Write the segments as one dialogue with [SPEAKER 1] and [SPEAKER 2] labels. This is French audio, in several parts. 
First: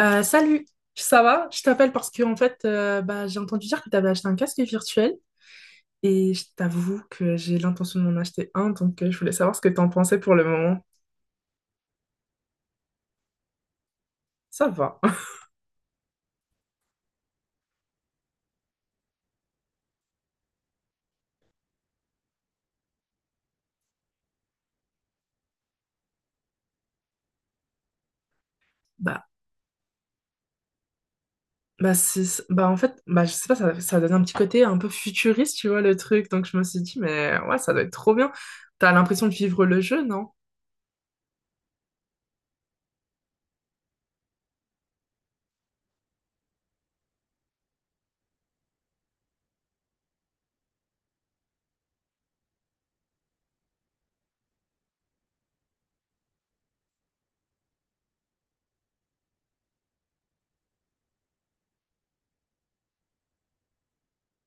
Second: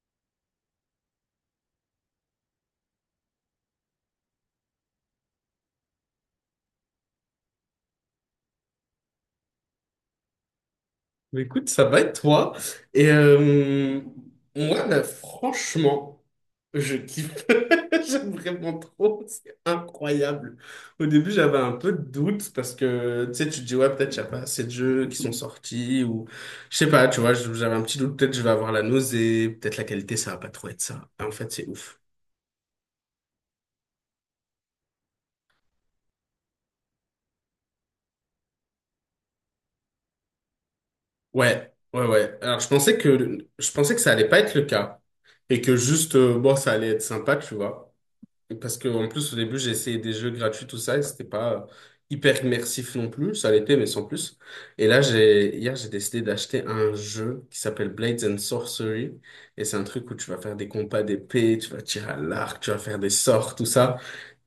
[SPEAKER 1] Salut, ça va? Je t'appelle parce que en fait, bah, j'ai entendu dire que tu avais acheté un casque virtuel et je t'avoue que j'ai l'intention d'en acheter un, donc je voulais savoir ce que tu en pensais pour le moment.
[SPEAKER 2] Bah, Écoute, ça va être toi. Et
[SPEAKER 1] Ça
[SPEAKER 2] moi,
[SPEAKER 1] va.
[SPEAKER 2] là, franchement, je kiffe. J'aime vraiment trop. C'est incroyable. Au début, j'avais un peu de doute parce que, tu sais, tu te dis, ouais, peut-être qu'il n'y a pas assez de jeux qui sont sortis ou je sais pas, tu vois, j'avais un petit doute. Peut-être je vais avoir la
[SPEAKER 1] Bah,
[SPEAKER 2] nausée. Peut-être la qualité, ça va pas trop être ça. Et en fait, c'est
[SPEAKER 1] bah,
[SPEAKER 2] ouf.
[SPEAKER 1] c'est, je sais pas, ça donne un petit côté un peu futuriste, tu vois, le truc, donc je me suis dit, mais ouais, ça doit être trop bien. T'as l'impression de vivre le jeu, non?
[SPEAKER 2] Ouais, ouais, ouais. Alors, je pensais que ça allait pas être le cas et que juste, bon, ça allait être sympa, tu vois. Parce que en plus, au début, j'ai essayé des jeux gratuits, tout ça, et c'était pas hyper immersif non plus. Ça l'était, mais sans plus. Et là, j'ai décidé d'acheter un jeu qui s'appelle Blades and Sorcery. Et c'est un truc où tu vas faire des combats d'épée, tu vas tirer à l'arc, tu vas faire des sorts, tout ça.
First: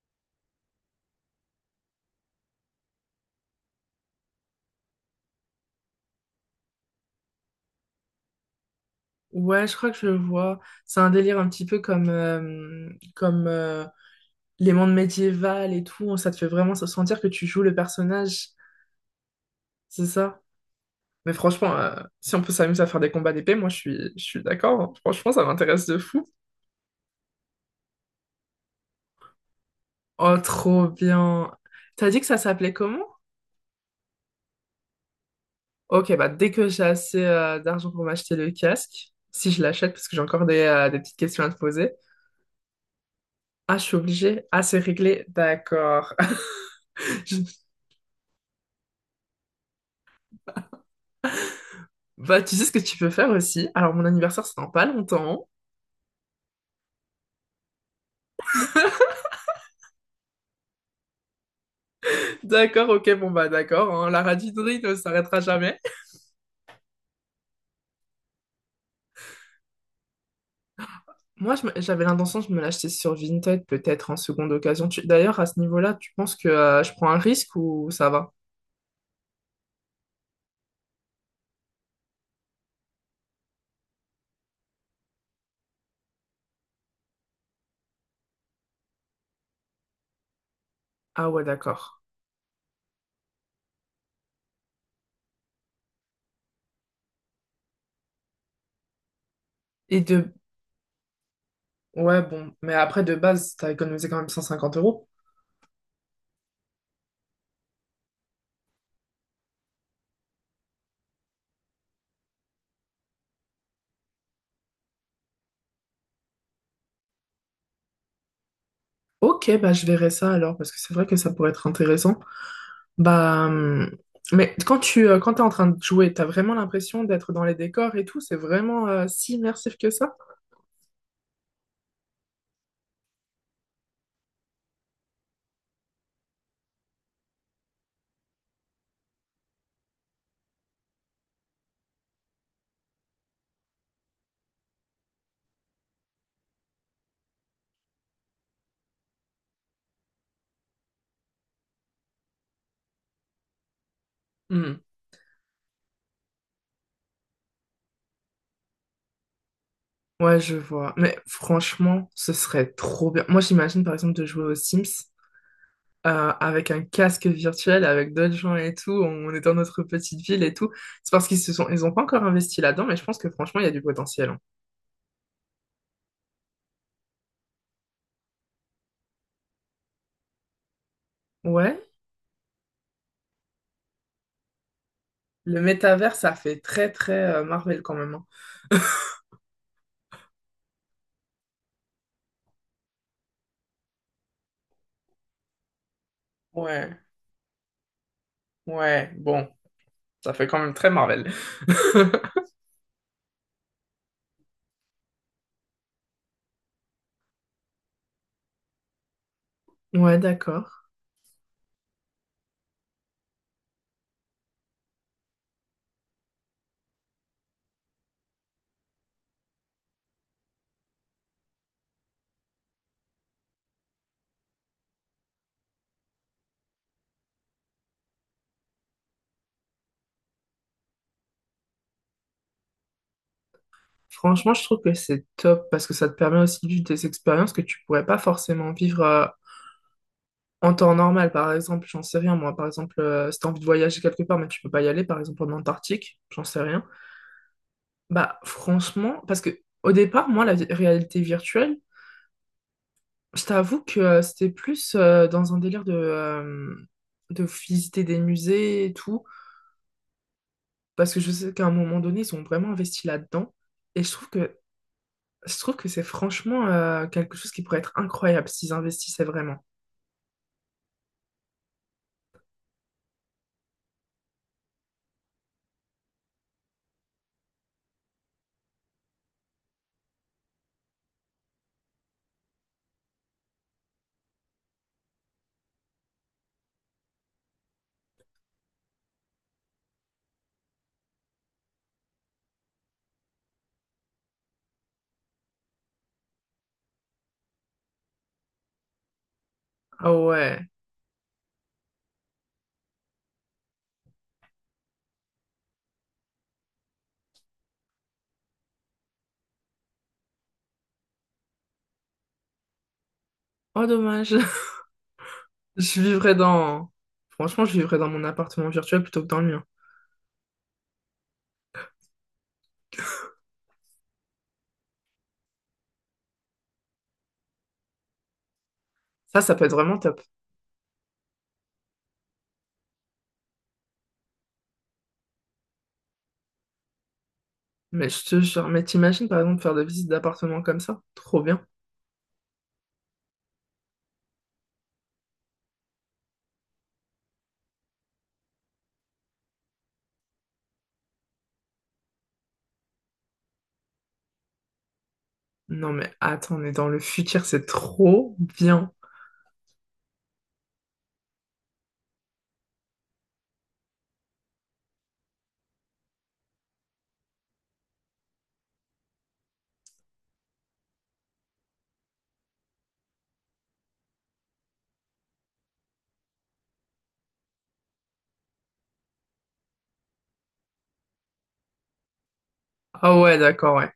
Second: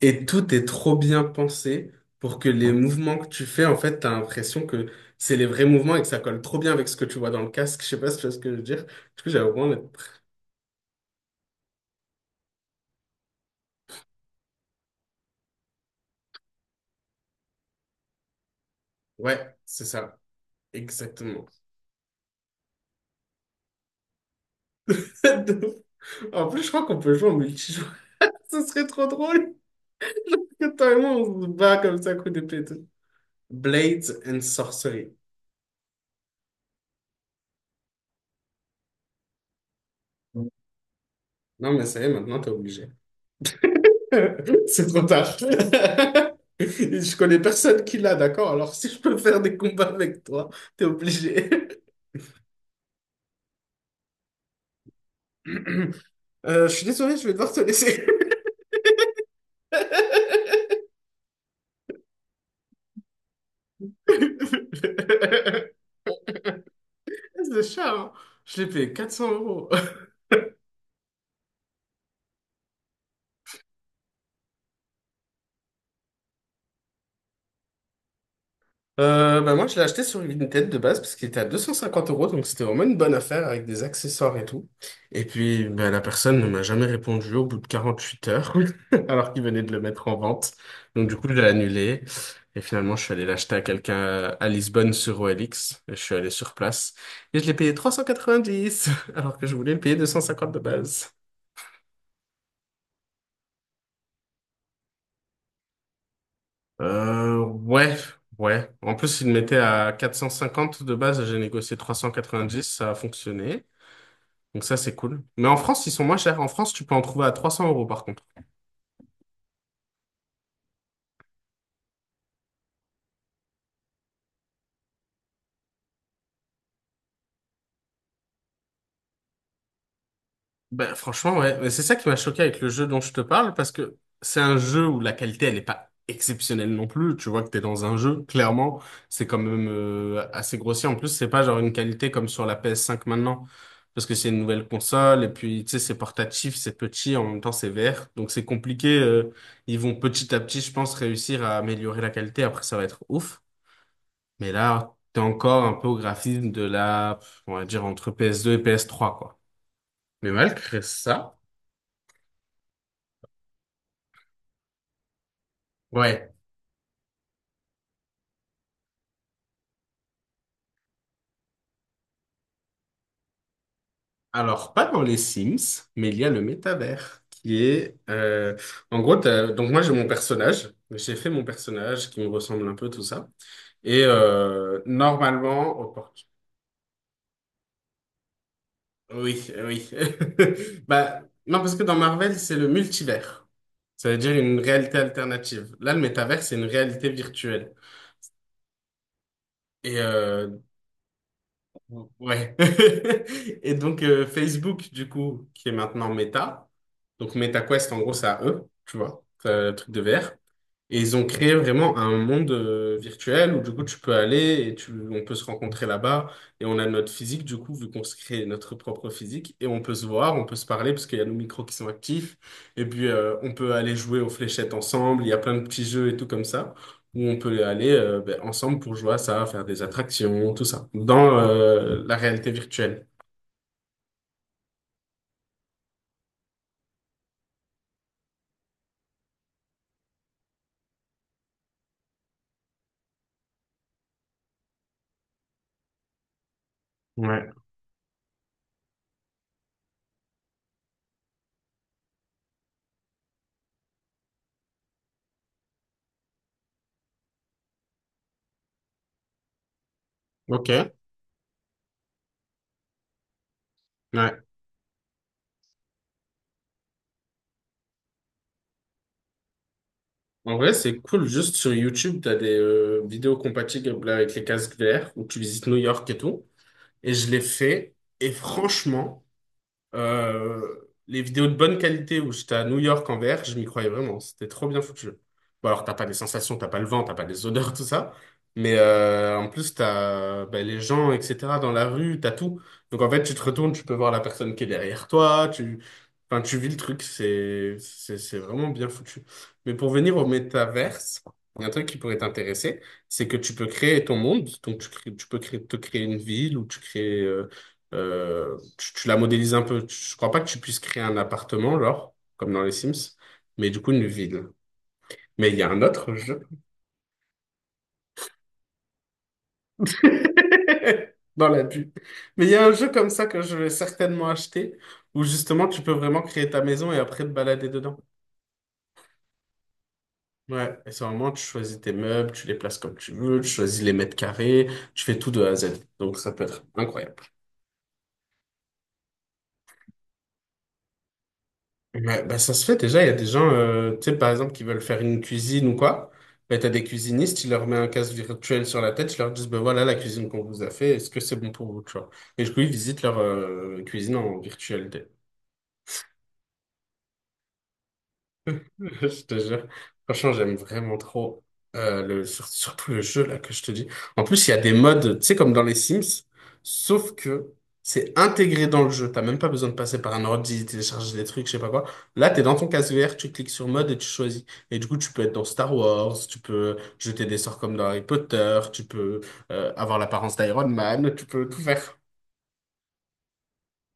[SPEAKER 2] Et tout est trop bien pensé pour que les mouvements que tu fais, en fait, t'as l'impression que c'est les vrais mouvements et que ça colle trop bien avec ce que tu vois dans le casque. Je sais pas si tu vois ce que je veux dire. Du coup, j'avais
[SPEAKER 1] Ouais, je
[SPEAKER 2] vraiment...
[SPEAKER 1] crois que je le vois. C'est un délire un petit peu comme, euh, les mondes médiévaux et tout, ça te fait vraiment sentir que tu joues le personnage.
[SPEAKER 2] Ouais, c'est
[SPEAKER 1] C'est
[SPEAKER 2] ça.
[SPEAKER 1] ça. Mais
[SPEAKER 2] Exactement.
[SPEAKER 1] franchement, si on peut s'amuser à faire des combats d'épée, moi je suis d'accord, hein. Franchement, ça m'intéresse de fou.
[SPEAKER 2] En plus, je crois qu'on peut jouer en multijoueur. Ce serait trop drôle.
[SPEAKER 1] Oh,
[SPEAKER 2] Que
[SPEAKER 1] trop
[SPEAKER 2] toi et moi, on se
[SPEAKER 1] bien.
[SPEAKER 2] bat comme
[SPEAKER 1] T'as
[SPEAKER 2] ça,
[SPEAKER 1] dit que
[SPEAKER 2] coup
[SPEAKER 1] ça
[SPEAKER 2] de pète.
[SPEAKER 1] s'appelait comment?
[SPEAKER 2] Blades and Sorcery.
[SPEAKER 1] Ok, bah dès que j'ai assez d'argent pour m'acheter le casque, si je l'achète, parce que j'ai encore des petites questions à te
[SPEAKER 2] Non, mais
[SPEAKER 1] poser.
[SPEAKER 2] ça y est, maintenant, t'es obligé.
[SPEAKER 1] Ah, je suis obligée. Ah, c'est
[SPEAKER 2] C'est trop
[SPEAKER 1] réglé.
[SPEAKER 2] tard.
[SPEAKER 1] D'accord.
[SPEAKER 2] Je
[SPEAKER 1] Je-
[SPEAKER 2] connais personne qui l'a, d'accord? Alors, si je peux faire des combats avec toi, t'es obligé.
[SPEAKER 1] Bah, tu sais ce que tu peux faire aussi. Alors, mon anniversaire, c'est dans pas longtemps.
[SPEAKER 2] Je suis désolé, je vais devoir te laisser.
[SPEAKER 1] D'accord, ok, bon, bah, d'accord, hein. La radinerie ne s'arrêtera jamais.
[SPEAKER 2] Ce chat, hein, je l'ai payé 400 euros.
[SPEAKER 1] Moi, j'avais l'intention de me l'acheter sur Vinted, peut-être en seconde occasion. D'ailleurs, à ce niveau-là, tu penses que je prends un risque ou ça va?
[SPEAKER 2] Bah moi, je l'ai acheté sur Vinted de base parce qu'il était à 250 euros, donc c'était vraiment une bonne affaire avec des accessoires et tout. Et puis, bah, la personne ne m'a jamais répondu au bout de 48 heures, alors qu'il venait de le mettre en vente. Donc du coup,
[SPEAKER 1] Ah
[SPEAKER 2] je l'ai
[SPEAKER 1] ouais, d'accord.
[SPEAKER 2] annulé. Et finalement, je suis allé l'acheter à quelqu'un à Lisbonne sur OLX. Et je suis allé sur place et je l'ai payé 390, alors que je voulais le payer
[SPEAKER 1] Et de...
[SPEAKER 2] 250 de base.
[SPEAKER 1] Ouais, bon. Mais après, de base, t'as économisé quand même 150 euros.
[SPEAKER 2] Ouais, ouais. En plus, il mettait à 450 de base, j'ai négocié 390, ça a fonctionné. Donc ça, c'est cool. Mais en France, ils sont moins chers. En France, tu peux en trouver à 300 euros par contre.
[SPEAKER 1] Ok, bah je verrai ça alors, parce que c'est vrai que ça pourrait être intéressant. Bah... hum, Mais quand tu quand t'es en train de jouer, t'as vraiment l'impression d'être dans les décors et tout, c'est vraiment si immersif que ça?
[SPEAKER 2] Ben, franchement, ouais. Mais c'est ça qui m'a choqué avec le jeu dont je te parle, parce que c'est un jeu où la qualité, elle n'est pas exceptionnelle non plus. Tu vois que t'es dans un jeu, clairement, c'est quand même assez grossier. En plus, c'est pas genre une qualité comme sur la PS5 maintenant, parce que c'est une nouvelle console, et puis, tu sais, c'est portatif, c'est petit, en même temps, c'est vert. Donc c'est compliqué. Ils vont petit à petit, je pense, réussir à améliorer la qualité. Après, ça va être ouf. Mais
[SPEAKER 1] Hmm.
[SPEAKER 2] là, t'es encore un peu au graphisme de la, on va dire, entre PS2 et PS3, quoi. Mais
[SPEAKER 1] Ouais, je
[SPEAKER 2] malgré
[SPEAKER 1] vois. Mais
[SPEAKER 2] ça,
[SPEAKER 1] franchement, ce serait trop bien. Moi, j'imagine par exemple de jouer aux Sims
[SPEAKER 2] ouais.
[SPEAKER 1] euh, avec un casque virtuel, avec d'autres gens et tout. On est dans notre petite ville et tout. C'est parce qu'ils se sont, ils ont pas encore investi là-dedans, mais je pense que franchement, il y a du potentiel, hein.
[SPEAKER 2] Alors, pas dans les Sims, mais il y a le métavers, qui est... En gros, donc moi, j'ai mon personnage. J'ai fait mon
[SPEAKER 1] Ouais,
[SPEAKER 2] personnage qui me ressemble un peu, tout ça. Et
[SPEAKER 1] le
[SPEAKER 2] normalement... Oh,
[SPEAKER 1] métavers, ça fait très très Marvel quand même, hein.
[SPEAKER 2] oui, oui. Bah, non, parce que dans Marvel, c'est le multivers. Ça veut dire une réalité alternative. Là, le métavers, c'est une
[SPEAKER 1] Ouais,
[SPEAKER 2] réalité virtuelle.
[SPEAKER 1] ouais. Bon.
[SPEAKER 2] Et
[SPEAKER 1] Ça fait
[SPEAKER 2] euh,
[SPEAKER 1] quand même très Marvel.
[SPEAKER 2] Ouais. Et donc Facebook, du coup, qui est maintenant Meta. Donc MetaQuest, en gros, c'est à eux, tu vois, c'est le truc de
[SPEAKER 1] Ouais,
[SPEAKER 2] VR.
[SPEAKER 1] d'accord.
[SPEAKER 2] Et ils ont créé vraiment un monde virtuel où du coup tu peux aller et on peut se rencontrer là-bas et on a notre physique du coup vu qu'on se crée notre propre physique et on peut se voir, on peut se parler parce qu'il y a nos micros qui sont actifs et puis on peut aller jouer aux fléchettes ensemble, il y a plein de petits jeux et tout comme ça où on peut aller ben, ensemble pour jouer à ça, faire des attractions, tout ça dans la réalité virtuelle.
[SPEAKER 1] Franchement, je trouve que c'est top parce que ça te permet aussi de vivre des expériences que tu pourrais pas forcément vivre en temps normal. Par exemple, j'en sais rien, moi, par exemple, si t'as envie de voyager quelque part, mais tu peux pas y aller, par exemple, en Antarctique, j'en sais rien.
[SPEAKER 2] Ouais,
[SPEAKER 1] Bah, franchement, parce que au départ, moi, réalité virtuelle, je t'avoue que c'était plus dans un délire de visiter des musées et tout,
[SPEAKER 2] ok,
[SPEAKER 1] parce que je sais qu'à un moment donné, ils ont vraiment investi là-dedans. Et je
[SPEAKER 2] ouais.
[SPEAKER 1] trouve que je trouve que c'est franchement quelque chose qui pourrait être incroyable s'ils investissaient vraiment.
[SPEAKER 2] En vrai, c'est cool. Juste sur YouTube, tu as des vidéos compatibles avec les casques VR où tu visites New York et tout. Et je l'ai fait. Et franchement, les vidéos de bonne qualité où j'étais à New York en VR, je m'y croyais vraiment. C'était trop bien foutu. Bon, alors, t'as pas les sensations, t'as pas le vent, t'as pas les odeurs, tout ça. Mais en plus, t'as ben, les gens, etc. dans la rue, t'as tout. Donc, en fait, tu te retournes, tu peux voir la personne qui est derrière toi. Enfin, tu vis le truc. C'est vraiment bien foutu. Mais pour
[SPEAKER 1] Ah
[SPEAKER 2] venir au
[SPEAKER 1] ouais.
[SPEAKER 2] métaverse, il y a un truc qui pourrait t'intéresser, c'est que tu peux créer ton monde. Donc, tu peux créer, te créer une ville ou tu crées. Tu la modélises un peu. Je crois pas que tu puisses créer un appartement, genre, comme dans les Sims, mais du
[SPEAKER 1] Oh
[SPEAKER 2] coup, une
[SPEAKER 1] dommage.
[SPEAKER 2] ville. Mais il y a un
[SPEAKER 1] Je
[SPEAKER 2] autre
[SPEAKER 1] vivrais
[SPEAKER 2] jeu.
[SPEAKER 1] dans... Franchement, je vivrais dans mon appartement virtuel plutôt que dans le mien.
[SPEAKER 2] Dans la bulle. Mais il y a un jeu comme ça que je vais certainement acheter, où justement, tu peux vraiment créer ta maison et après te balader dedans.
[SPEAKER 1] Ça peut être vraiment top.
[SPEAKER 2] Ouais, et c'est vraiment, tu choisis tes meubles, tu les places comme tu veux, tu choisis les mètres carrés, tu fais tout de A à Z. Donc, ça peut être incroyable.
[SPEAKER 1] Mais je te jure, mais t'imagines par exemple faire des visites d'appartements comme ça? Trop bien.
[SPEAKER 2] Ouais, bah ça se fait déjà, il y a des gens, tu sais, par exemple, qui veulent faire une cuisine ou quoi, bah, t'as des cuisinistes, ils leur mettent un casque virtuel sur la tête, ils leur disent, ben voilà la cuisine qu'on vous a fait, est-ce que c'est bon pour vous, tu vois. Et du coup, ils visitent leur cuisine en virtuel.
[SPEAKER 1] Non mais attends, on est dans le futur, c'est trop bien.
[SPEAKER 2] Je te jure. Franchement, j'aime vraiment trop surtout le jeu là que je te dis. En plus, il y a des modes, tu sais, comme dans les Sims, sauf que c'est intégré dans le jeu. T'as même pas besoin de passer par un ordi, télécharger des trucs, je sais pas quoi. Là, t'es dans ton casque vert, tu cliques sur mode et tu choisis. Et du coup, tu peux être dans Star Wars, tu peux jeter des sorts comme dans Harry Potter, tu peux avoir l'apparence d'Iron Man, tu peux tout faire.
[SPEAKER 1] Ah ouais, d'accord, ouais.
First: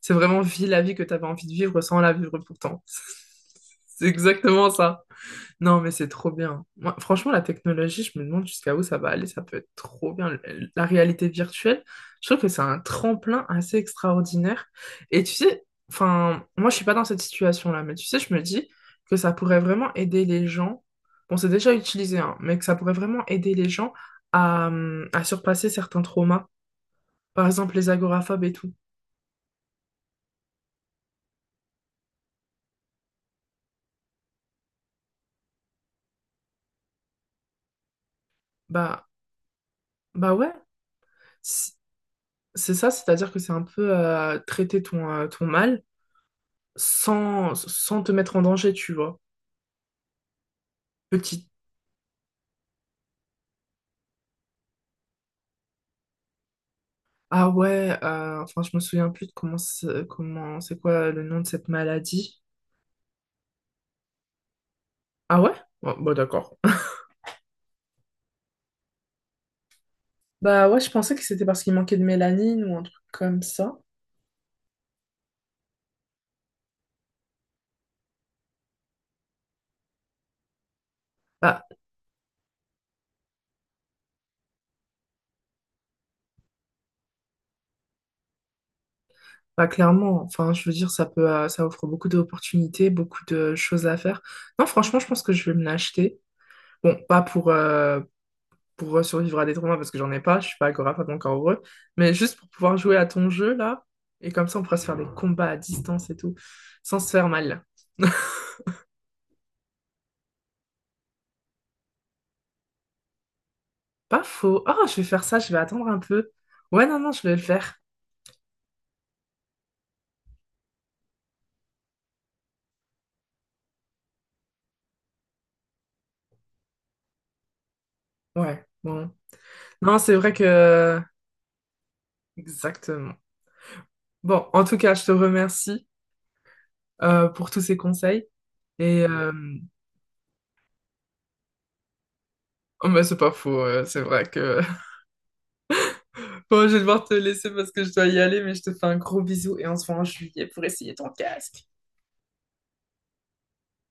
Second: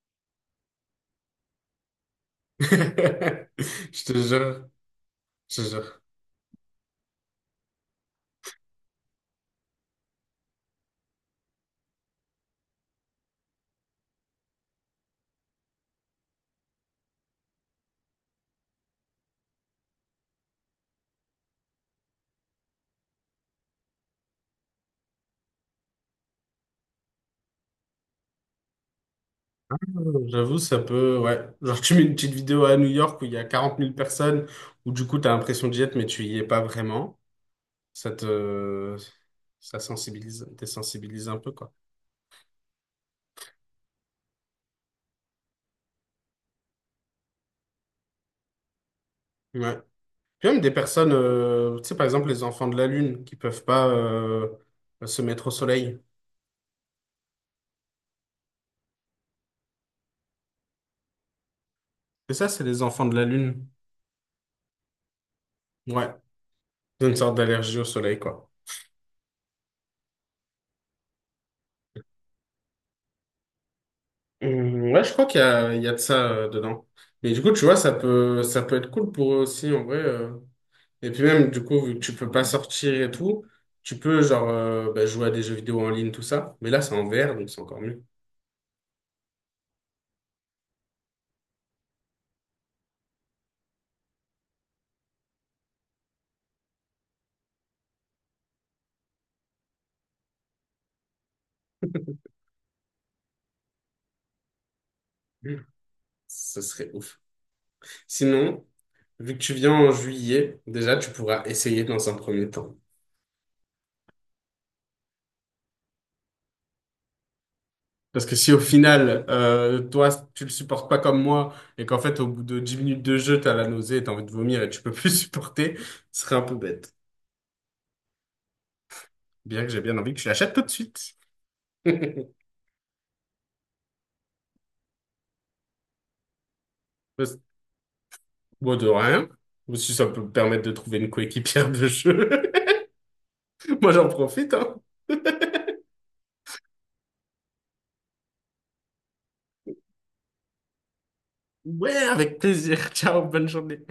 [SPEAKER 1] C'est vraiment vie la vie que t'avais envie de vivre sans la vivre pourtant.
[SPEAKER 2] Je
[SPEAKER 1] C'est
[SPEAKER 2] te jure,
[SPEAKER 1] exactement ça.
[SPEAKER 2] je te
[SPEAKER 1] Non, mais
[SPEAKER 2] jure.
[SPEAKER 1] c'est trop bien. Moi, franchement, la technologie, je me demande jusqu'à où ça va aller. Ça peut être trop bien. La réalité virtuelle, je trouve que c'est un tremplin assez extraordinaire. Et tu sais, enfin, moi, je suis pas dans cette situation-là, mais tu sais, je me dis que ça pourrait vraiment aider les gens. Bon, c'est déjà utilisé, hein, mais que ça pourrait vraiment aider les gens à surpasser certains traumas. Par exemple, les agoraphobes et tout.
[SPEAKER 2] J'avoue, ça peut, ouais. Genre, tu mets une petite vidéo à New York où il y a 40 000 personnes, où du coup, t'as l'impression d'y être, mais tu y es pas vraiment. Ça te,
[SPEAKER 1] Bah,
[SPEAKER 2] Ça
[SPEAKER 1] bah
[SPEAKER 2] sensibilise,
[SPEAKER 1] ouais,
[SPEAKER 2] t'es sensibilisé un peu, quoi.
[SPEAKER 1] c'est c'est ça, c'est-à-dire que c'est un peu traiter ton mal sans te mettre en danger, tu vois.
[SPEAKER 2] Ouais. Puis même des personnes,
[SPEAKER 1] Petite.
[SPEAKER 2] tu sais, par exemple, les enfants de la Lune qui peuvent pas, se mettre au soleil.
[SPEAKER 1] Ah ouais, enfin, je me souviens plus de comment c'est quoi le nom de cette
[SPEAKER 2] Et
[SPEAKER 1] maladie.
[SPEAKER 2] ça, c'est les enfants de la Lune.
[SPEAKER 1] Ah ouais? Bon,
[SPEAKER 2] Ouais.
[SPEAKER 1] bon, d'accord.
[SPEAKER 2] C'est une sorte d'allergie au soleil, quoi.
[SPEAKER 1] Bah ouais, je pensais que c'était parce qu'il manquait de mélanine ou un truc comme ça.
[SPEAKER 2] Ouais, je crois qu'il y a, de ça, dedans. Mais du coup, tu vois, ça peut être cool pour eux aussi, en vrai. Et puis même, du
[SPEAKER 1] Bah,
[SPEAKER 2] coup, vu que tu peux pas sortir et tout, tu peux genre bah, jouer à des jeux vidéo en ligne, tout ça. Mais là, c'est en VR, donc c'est encore mieux.
[SPEAKER 1] bah clairement, enfin, je veux dire, ça offre beaucoup d'opportunités, beaucoup de choses à faire. Non, franchement, je pense que je vais me l'acheter. Bon, pas pour survivre à des tournois parce que j'en ai pas, je suis pas agoraphobe encore heureux, mais juste pour pouvoir jouer à ton jeu là, et comme ça on pourra se faire des combats à distance et tout,
[SPEAKER 2] Ce serait
[SPEAKER 1] sans se
[SPEAKER 2] ouf.
[SPEAKER 1] faire mal.
[SPEAKER 2] Sinon, vu que tu viens en juillet, déjà, tu pourras essayer dans un premier temps.
[SPEAKER 1] Pas faux. Ah, je vais faire ça, je vais attendre un peu. Ouais, non, non, je vais le faire.
[SPEAKER 2] Parce que si au final, toi, tu le supportes pas comme moi, et qu'en fait, au bout de 10 minutes de jeu, t'as la nausée et t'as envie de vomir et tu peux plus supporter, ce serait un peu bête.
[SPEAKER 1] Ouais, bon.
[SPEAKER 2] Bien que j'ai bien
[SPEAKER 1] Non,
[SPEAKER 2] envie
[SPEAKER 1] c'est
[SPEAKER 2] que tu
[SPEAKER 1] vrai
[SPEAKER 2] l'achètes tout de
[SPEAKER 1] que...
[SPEAKER 2] suite.
[SPEAKER 1] Exactement. Bon, en tout cas, je te remercie
[SPEAKER 2] Parce-
[SPEAKER 1] pour tous ces conseils.
[SPEAKER 2] Bon, de
[SPEAKER 1] Et
[SPEAKER 2] rien.
[SPEAKER 1] euh...
[SPEAKER 2] Ou si ça peut me permettre de trouver une coéquipière de jeu.
[SPEAKER 1] oh, bah, c'est pas faux,
[SPEAKER 2] Moi,
[SPEAKER 1] c'est
[SPEAKER 2] j'en
[SPEAKER 1] vrai
[SPEAKER 2] profite,
[SPEAKER 1] que...
[SPEAKER 2] hein.
[SPEAKER 1] Bon, je vais devoir te laisser parce que je dois y aller, mais je te fais un gros bisou et on se voit en juillet pour essayer ton casque.
[SPEAKER 2] Ouais, avec plaisir. Ciao, bonne journée.